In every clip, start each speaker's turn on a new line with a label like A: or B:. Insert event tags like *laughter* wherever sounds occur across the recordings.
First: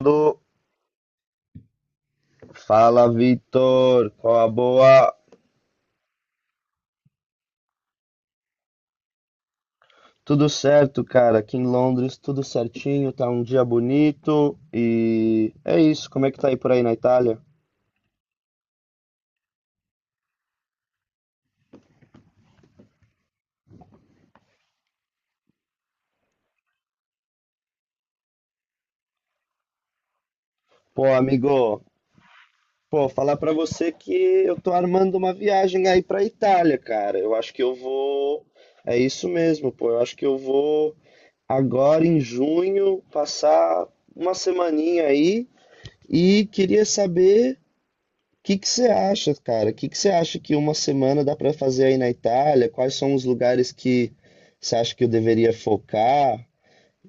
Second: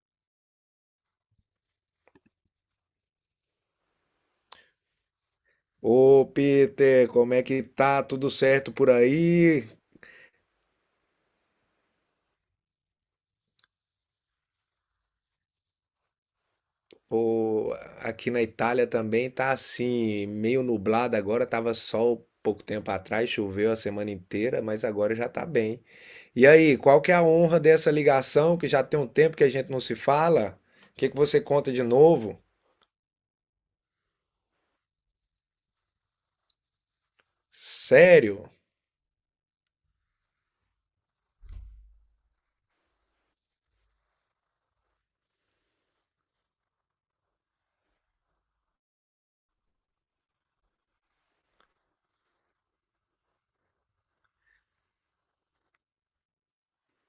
A: Aldo. Fala, Vitor. Qual a boa?
B: Ô Peter, como é que tá? Tudo certo por aí?
A: Tudo certo, cara. Aqui em Londres, tudo certinho. Tá um dia bonito e é isso. Como é que tá aí por aí na Itália?
B: Pô, aqui na Itália também tá assim, meio nublado agora, tava sol pouco tempo atrás, choveu a semana inteira, mas agora já tá bem. E aí, qual que é a honra dessa ligação que já tem um tempo que a gente não se fala? O
A: Pô,
B: que que você conta de
A: amigo,
B: novo?
A: pô, falar pra você que eu tô armando uma viagem aí pra Itália, cara. Eu acho que eu vou.
B: Sério?
A: É isso mesmo, pô. Eu acho que eu vou agora em junho passar uma semaninha aí e queria saber. Que você acha, cara? O que que você acha que uma semana dá para fazer aí na Itália? Quais são os lugares que você acha que eu deveria focar?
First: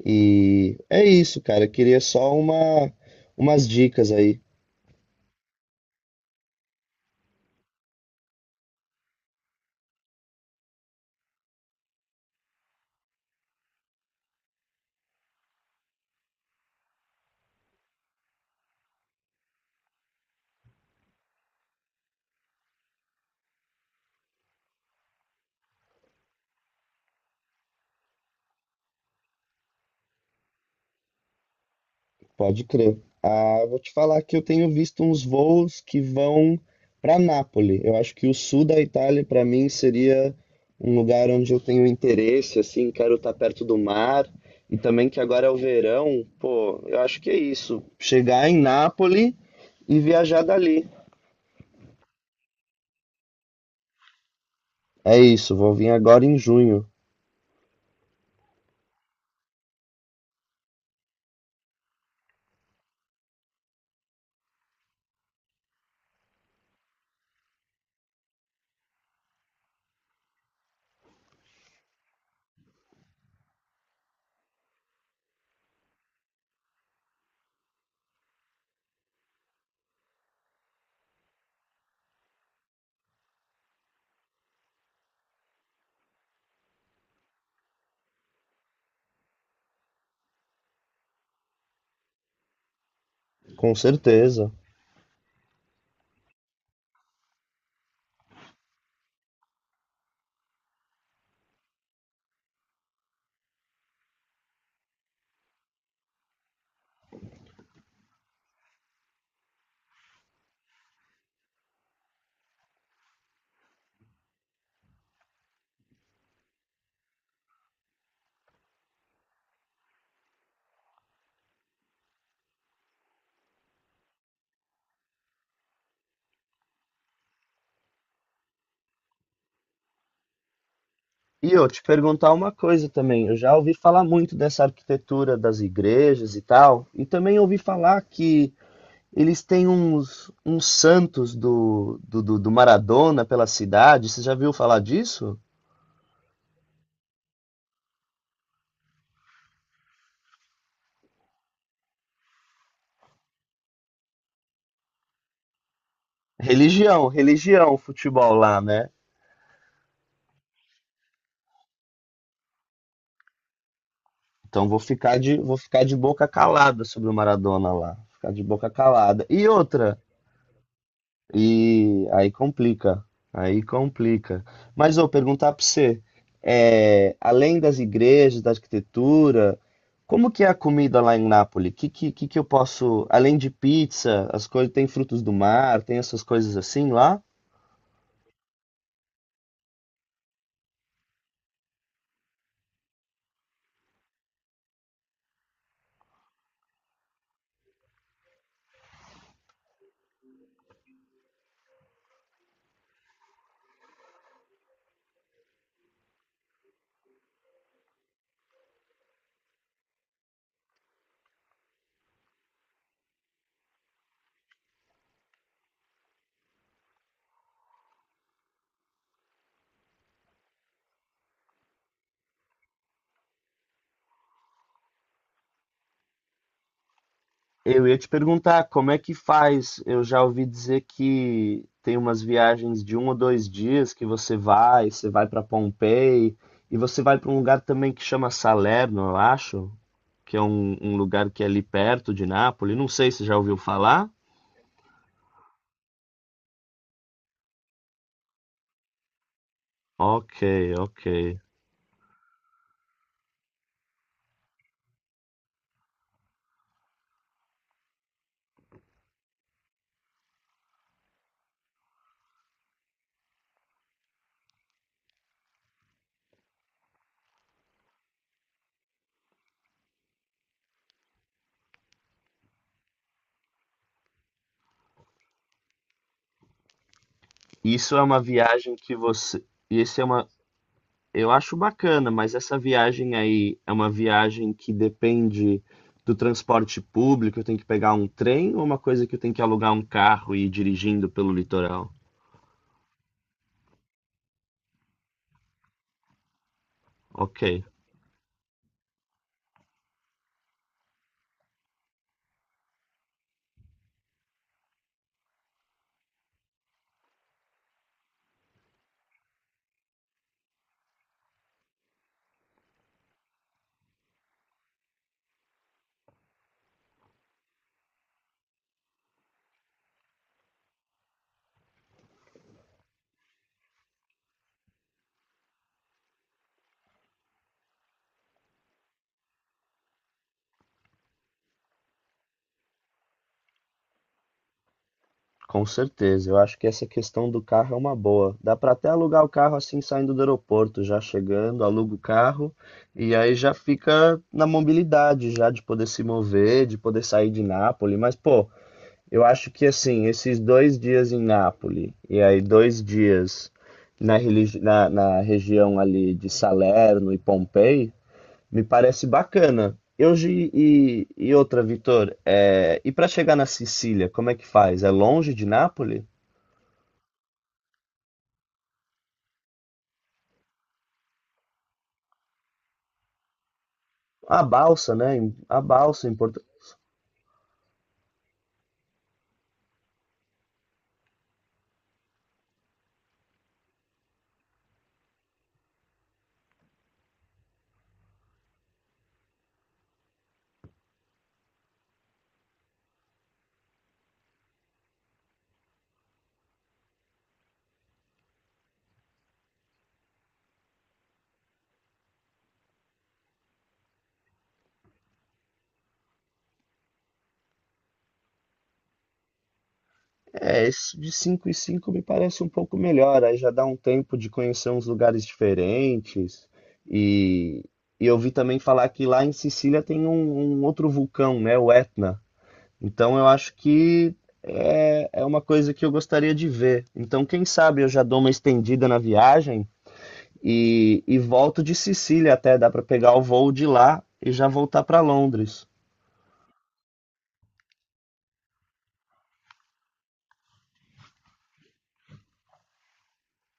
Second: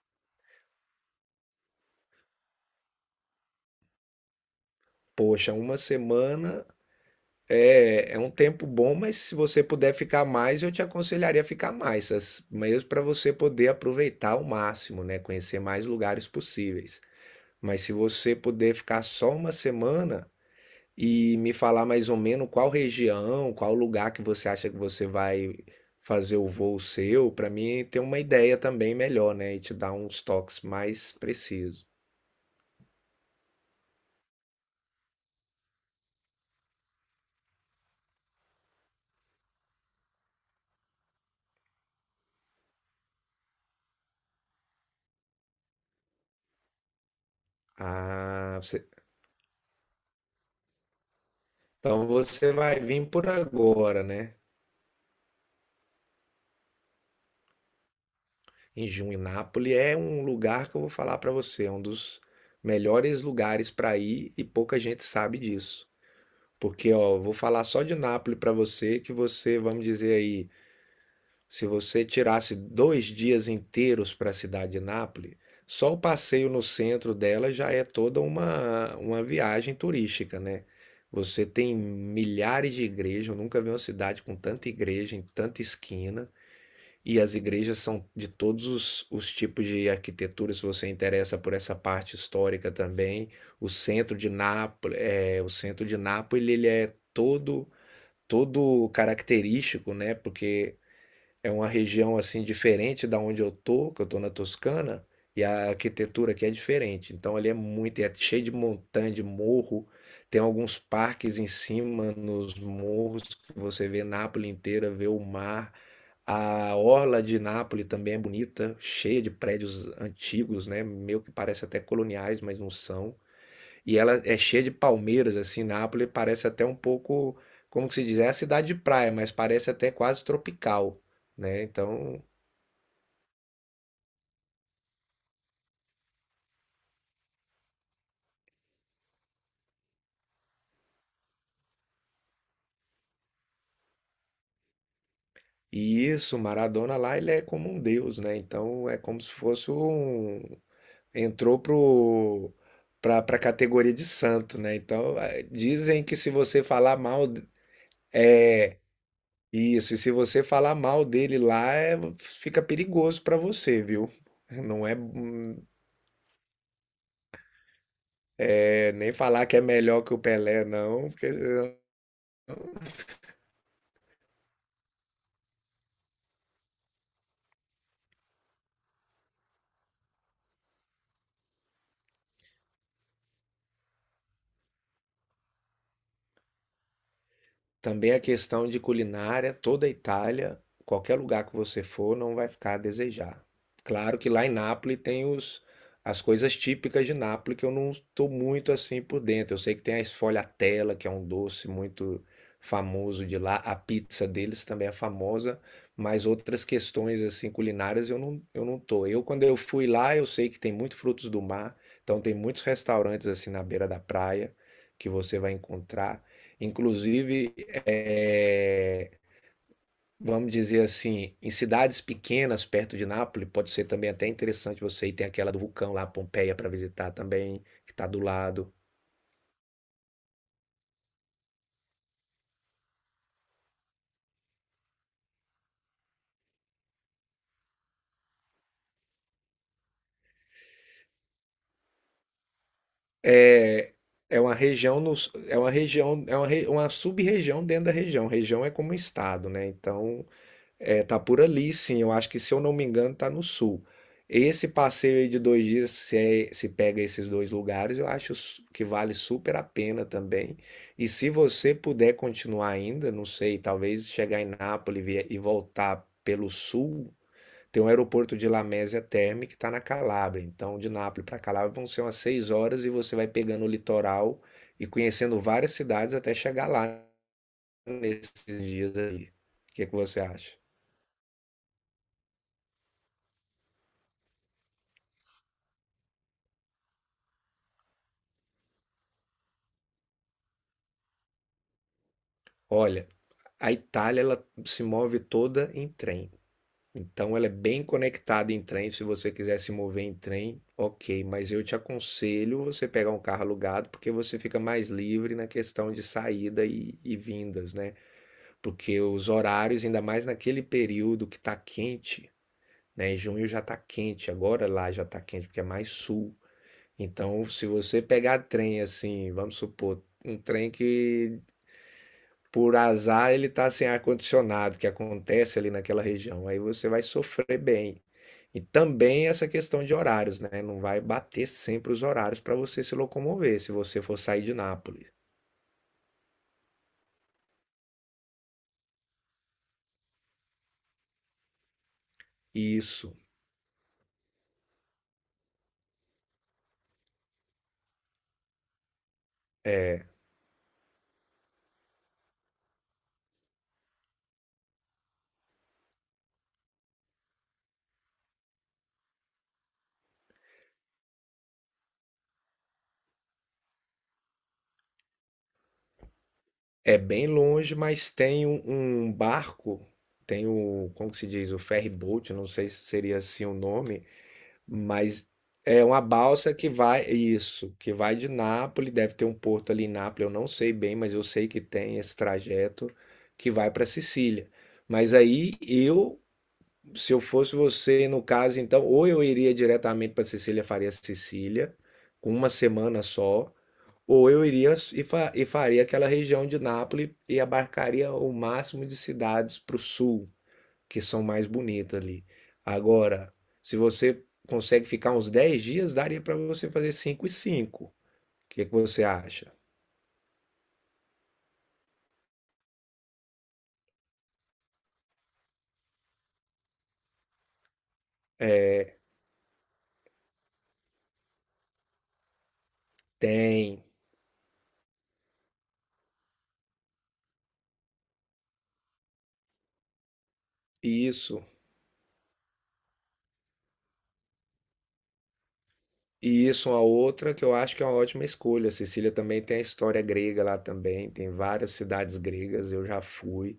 A: E é isso, cara. Eu queria só umas dicas aí.
B: Poxa, uma semana. É um tempo bom, mas se você puder ficar mais, eu te aconselharia a ficar mais, mesmo para você poder aproveitar ao máximo, né? Conhecer mais lugares possíveis. Mas se você puder ficar só uma semana e me falar mais ou menos qual região, qual lugar que você acha que você vai fazer o voo seu, para mim ter uma ideia também melhor, né? E te dar uns toques mais precisos.
A: Pode crer. Ah, vou te falar que eu tenho visto uns voos que vão para Nápoles. Eu acho que o sul da Itália, para mim, seria um lugar onde eu tenho interesse, assim, quero estar perto do mar. E também que agora é o verão, pô, eu acho que é isso. Chegar em
B: Ah, você-
A: Nápoles e viajar dali.
B: então você vai vir por agora, né?
A: É isso, vou vir agora em junho,
B: Em Juinápolis é um lugar que eu vou falar para você, é um dos melhores lugares para ir e pouca gente sabe disso. Porque, ó, eu vou falar só de Nápoles para você, que você, vamos dizer aí, se você tirasse 2 dias inteiros para a cidade de Nápoles, só o passeio no centro dela já é toda uma viagem turística, né? Você tem milhares de igrejas, eu nunca vi uma cidade com tanta igreja em tanta esquina. E as igrejas são de todos os tipos de arquitetura, se você interessa por essa parte histórica também. O
A: com
B: centro de
A: certeza.
B: Nápoles, é, o centro de Nápoles, ele é todo característico, né? Porque é uma região assim diferente da onde eu tô, que eu tô na Toscana, e a arquitetura aqui é diferente. Então ali é muito, é cheio de montanha, de morro. Tem alguns parques em cima nos morros que você vê Nápoles inteira, vê o mar. A orla de Nápoles também é bonita, cheia de prédios antigos, né? Meio que parece até coloniais, mas não são. E ela é cheia de palmeiras, assim, Nápoles parece até um pouco, como que se diz, é a cidade de praia, mas parece até quase tropical,
A: E
B: né?
A: eu te
B: Então,
A: perguntar uma coisa também. Eu já ouvi falar muito dessa arquitetura das igrejas e tal, e também ouvi falar que eles têm uns santos do Maradona pela cidade. Você já viu falar disso?
B: e isso, Maradona lá, ele é como um deus, né? Então, é como se fosse um... entrou pro... pra categoria de santo, né? Então, dizem que se você falar
A: Religião,
B: mal
A: religião, futebol lá,
B: é...
A: né?
B: Isso, e se você falar mal dele lá, fica perigoso pra você, viu? *laughs*
A: Então vou
B: Não é,
A: ficar de, vou
B: hum,
A: ficar de boca calada sobre o Maradona lá. Ficar de boca
B: É, nem
A: calada.
B: falar
A: E
B: que é
A: outra.
B: melhor que o Pelé, não, porque
A: E aí complica, aí complica. Mas vou perguntar para você, é, além das igrejas, da arquitetura, como que é a comida lá em Nápoles? Que eu posso, além de pizza, as coisas tem frutos do mar, tem essas coisas assim lá?
B: também a questão de culinária, toda a Itália, qualquer lugar que você for, não vai ficar a desejar. Claro que lá em Nápoles tem as coisas típicas de Nápoles que eu não estou muito assim por dentro. Eu sei que tem a sfogliatella, que é um doce muito famoso de lá. A pizza deles também é famosa, mas outras questões assim culinárias eu não tô. Eu, quando eu fui lá, eu sei que tem muitos frutos do mar, então tem muitos restaurantes assim na beira da praia que você vai encontrar. Inclusive, é, vamos dizer assim, em cidades pequenas perto de Nápoles, pode ser também até interessante você ir. Tem aquela do vulcão lá, Pompeia, para visitar também,
A: Eu
B: que
A: ia
B: está
A: te
B: do
A: perguntar
B: lado.
A: como é que faz. Eu já ouvi dizer que tem umas viagens de 1 ou 2 dias que você vai para Pompei e você vai para um lugar também que chama Salerno, eu acho. Que é um lugar que é ali perto de Nápoles. Não sei se você já ouviu
B: É
A: falar.
B: é uma região, nos, é uma região, é uma sub-região dentro da região. Região é como um estado, né? Então,
A: Ok, ok.
B: é, tá por ali, sim. Eu acho que, se eu não me engano, tá no sul. Esse passeio aí de 2 dias, se pega esses dois lugares, eu acho que vale super a pena também. E se você puder continuar ainda, não sei, talvez chegar em Nápoles e voltar pelo sul, tem um aeroporto de Lamezia Terme que está na Calábria. Então, de Nápoles para Calábria vão ser umas 6 horas e você vai pegando o litoral e conhecendo várias cidades até chegar lá
A: Isso é uma
B: nesses
A: viagem que
B: dias aí.
A: você.
B: O que é que
A: Esse é
B: você
A: uma.
B: acha?
A: Eu acho bacana, mas essa viagem aí é uma viagem que depende do transporte público. Eu tenho que pegar um trem ou uma coisa que eu tenho que alugar um carro e ir dirigindo pelo litoral?
B: Olha. A Itália ela se move toda em trem. Então
A: Ok.
B: ela é bem conectada em trem. Se você quiser se mover em trem, ok. Mas eu te aconselho você pegar um carro alugado, porque você fica mais livre na questão de saída e vindas, né? Porque os horários, ainda mais naquele período que está quente, né? Junho já está quente, agora lá já está quente, porque é mais sul. Então, se você pegar trem assim, vamos supor, um trem que por azar ele está sem ar-condicionado, que acontece ali naquela região. Aí você vai sofrer bem. E também essa questão de horários, né? Não vai bater sempre os horários para você se locomover, se você for sair de Nápoles.
A: Com certeza, eu acho que essa questão do carro é uma boa. Dá para até alugar o carro assim saindo do aeroporto, já chegando, aluga o carro
B: E
A: e
B: isso.
A: aí já fica na mobilidade, já de poder se mover, de poder sair de Nápoles. Mas pô, eu acho que assim,
B: é,
A: esses 2 dias em Nápoles e aí 2 dias na região ali de Salerno e Pompei me parece bacana. E hoje e outra, Vitor, é, e para chegar na Sicília, como é que faz? É longe de Nápoles?
B: é bem longe, mas tem um barco, tem o, como que se diz, o ferry boat, não sei se seria assim o nome,
A: A balsa, né?
B: mas
A: A
B: é uma
A: balsa em Porto.
B: balsa que vai, isso, que vai de Nápoles, deve ter um porto ali em Nápoles, eu não sei bem, mas eu sei que tem esse trajeto que vai para Sicília. Mas aí eu, se eu fosse você, no caso, então, ou eu iria diretamente para Sicília, faria Sicília, com uma semana só, ou eu iria e faria aquela região de Nápoles e abarcaria o máximo de cidades para o sul que são mais bonitos ali. Agora, se você consegue ficar uns 10 dias, daria para você fazer 5 e 5. O que que você acha?
A: É, isso de 5 e 5 me parece um pouco melhor. Aí já dá um tempo de conhecer uns lugares diferentes. E, e eu vi também falar
B: É,
A: que lá em Sicília tem um outro vulcão, né? O Etna. Então eu acho
B: tem
A: que é, é uma coisa que eu gostaria de ver. Então, quem sabe eu já dou uma estendida na viagem. E
B: isso.
A: volto de Sicília até, dá para pegar o voo de lá e já voltar para Londres.
B: E isso é uma outra que eu acho que é uma ótima escolha. Sicília também tem a história grega lá também, tem várias cidades gregas, eu já fui.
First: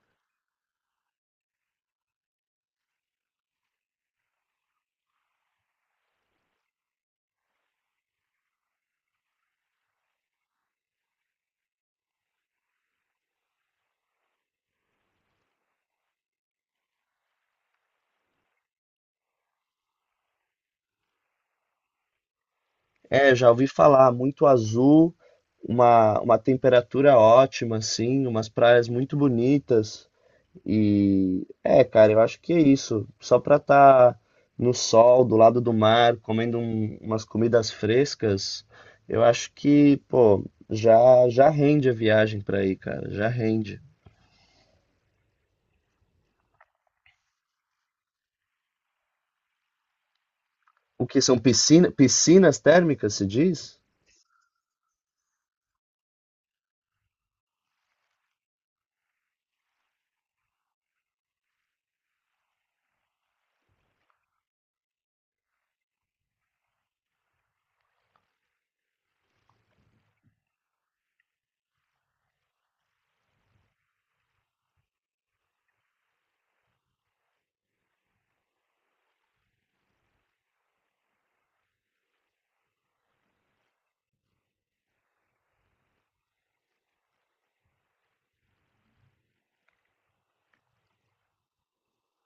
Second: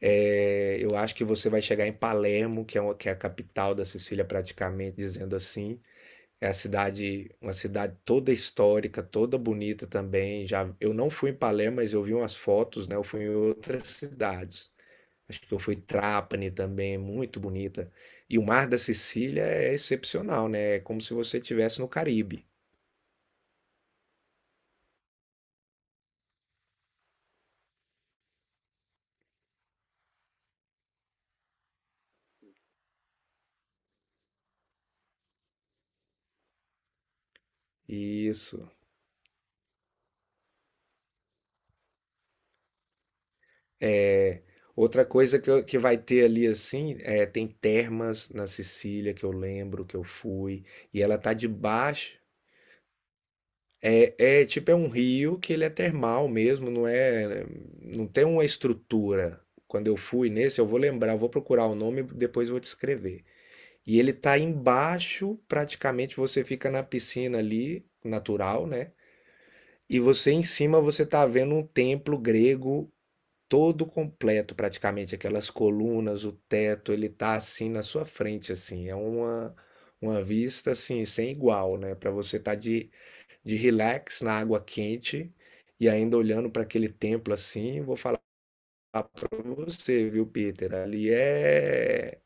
B: É, eu acho que você vai chegar em Palermo, que é, uma, que é a capital da Sicília praticamente, dizendo assim. É a cidade, uma cidade toda histórica, toda bonita também. Já eu não fui em Palermo, mas eu vi umas fotos, né? Eu fui em outras cidades. Acho que eu fui em Trapani também, muito bonita. E o mar da Sicília é excepcional, né? É como se você estivesse no Caribe.
A: É, já ouvi falar, muito azul, uma temperatura ótima, assim, umas praias muito bonitas. E é, cara, eu acho que é isso. Só pra estar no sol, do lado do mar, comendo umas comidas frescas,
B: Isso.
A: eu acho que, pô, já já rende a viagem pra aí, cara, já rende.
B: É. Outra coisa que, que vai ter ali assim, é, tem termas na Sicília que eu lembro que eu fui, e
A: O
B: ela
A: que
B: tá
A: são
B: debaixo.
A: piscinas térmicas, se diz?
B: É tipo, é um rio que ele é termal mesmo, não é, não tem uma estrutura. Quando eu fui nesse, eu vou lembrar, eu vou procurar o nome e depois eu vou te escrever. E ele tá embaixo, praticamente você fica na piscina ali, natural, né? E você em cima você tá vendo um templo grego todo completo, praticamente aquelas colunas, o teto, ele tá assim na sua frente assim, é uma vista assim sem igual, né? Para você tá de relax na água quente e ainda olhando para aquele templo assim, vou falar para você, viu, Peter? Ali é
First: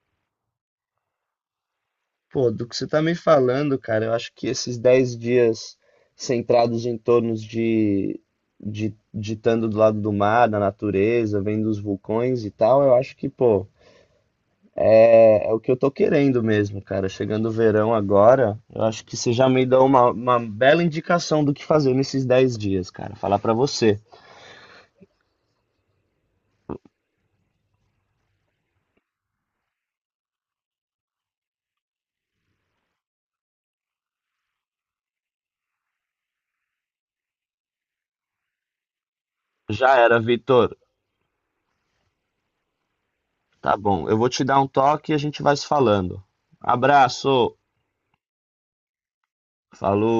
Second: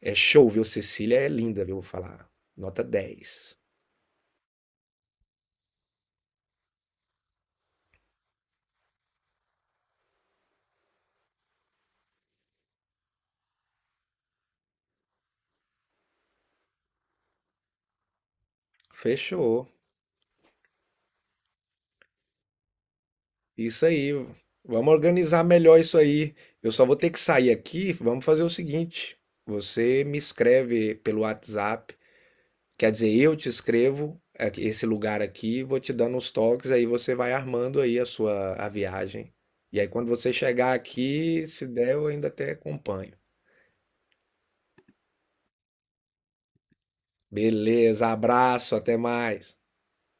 B: é show, viu? Cecília é linda, viu? Vou falar.
A: Pô, do que
B: Nota
A: você tá me
B: dez.
A: falando, cara, eu acho que esses 10 dias centrados em torno de estando do lado do mar, da natureza, vendo os vulcões e tal, eu acho que, pô, é, é o que eu tô querendo mesmo, cara. Chegando o verão agora, eu acho que você já me
B: Fechou.
A: deu uma bela indicação do que fazer nesses 10 dias, cara. Falar pra
B: Isso
A: você.
B: aí. Vamos organizar melhor isso aí. Eu só vou ter que sair aqui. Vamos fazer o seguinte. Você me escreve pelo WhatsApp. Quer dizer, eu te escrevo esse lugar aqui, vou te dando os toques, aí você vai armando aí a sua a viagem. E aí
A: Já
B: quando
A: era,
B: você chegar
A: Vitor.
B: aqui, se der, eu ainda até acompanho.
A: Tá bom, eu vou te dar um toque e a gente vai se falando. Abraço,
B: Beleza, abraço, até mais.
A: falou.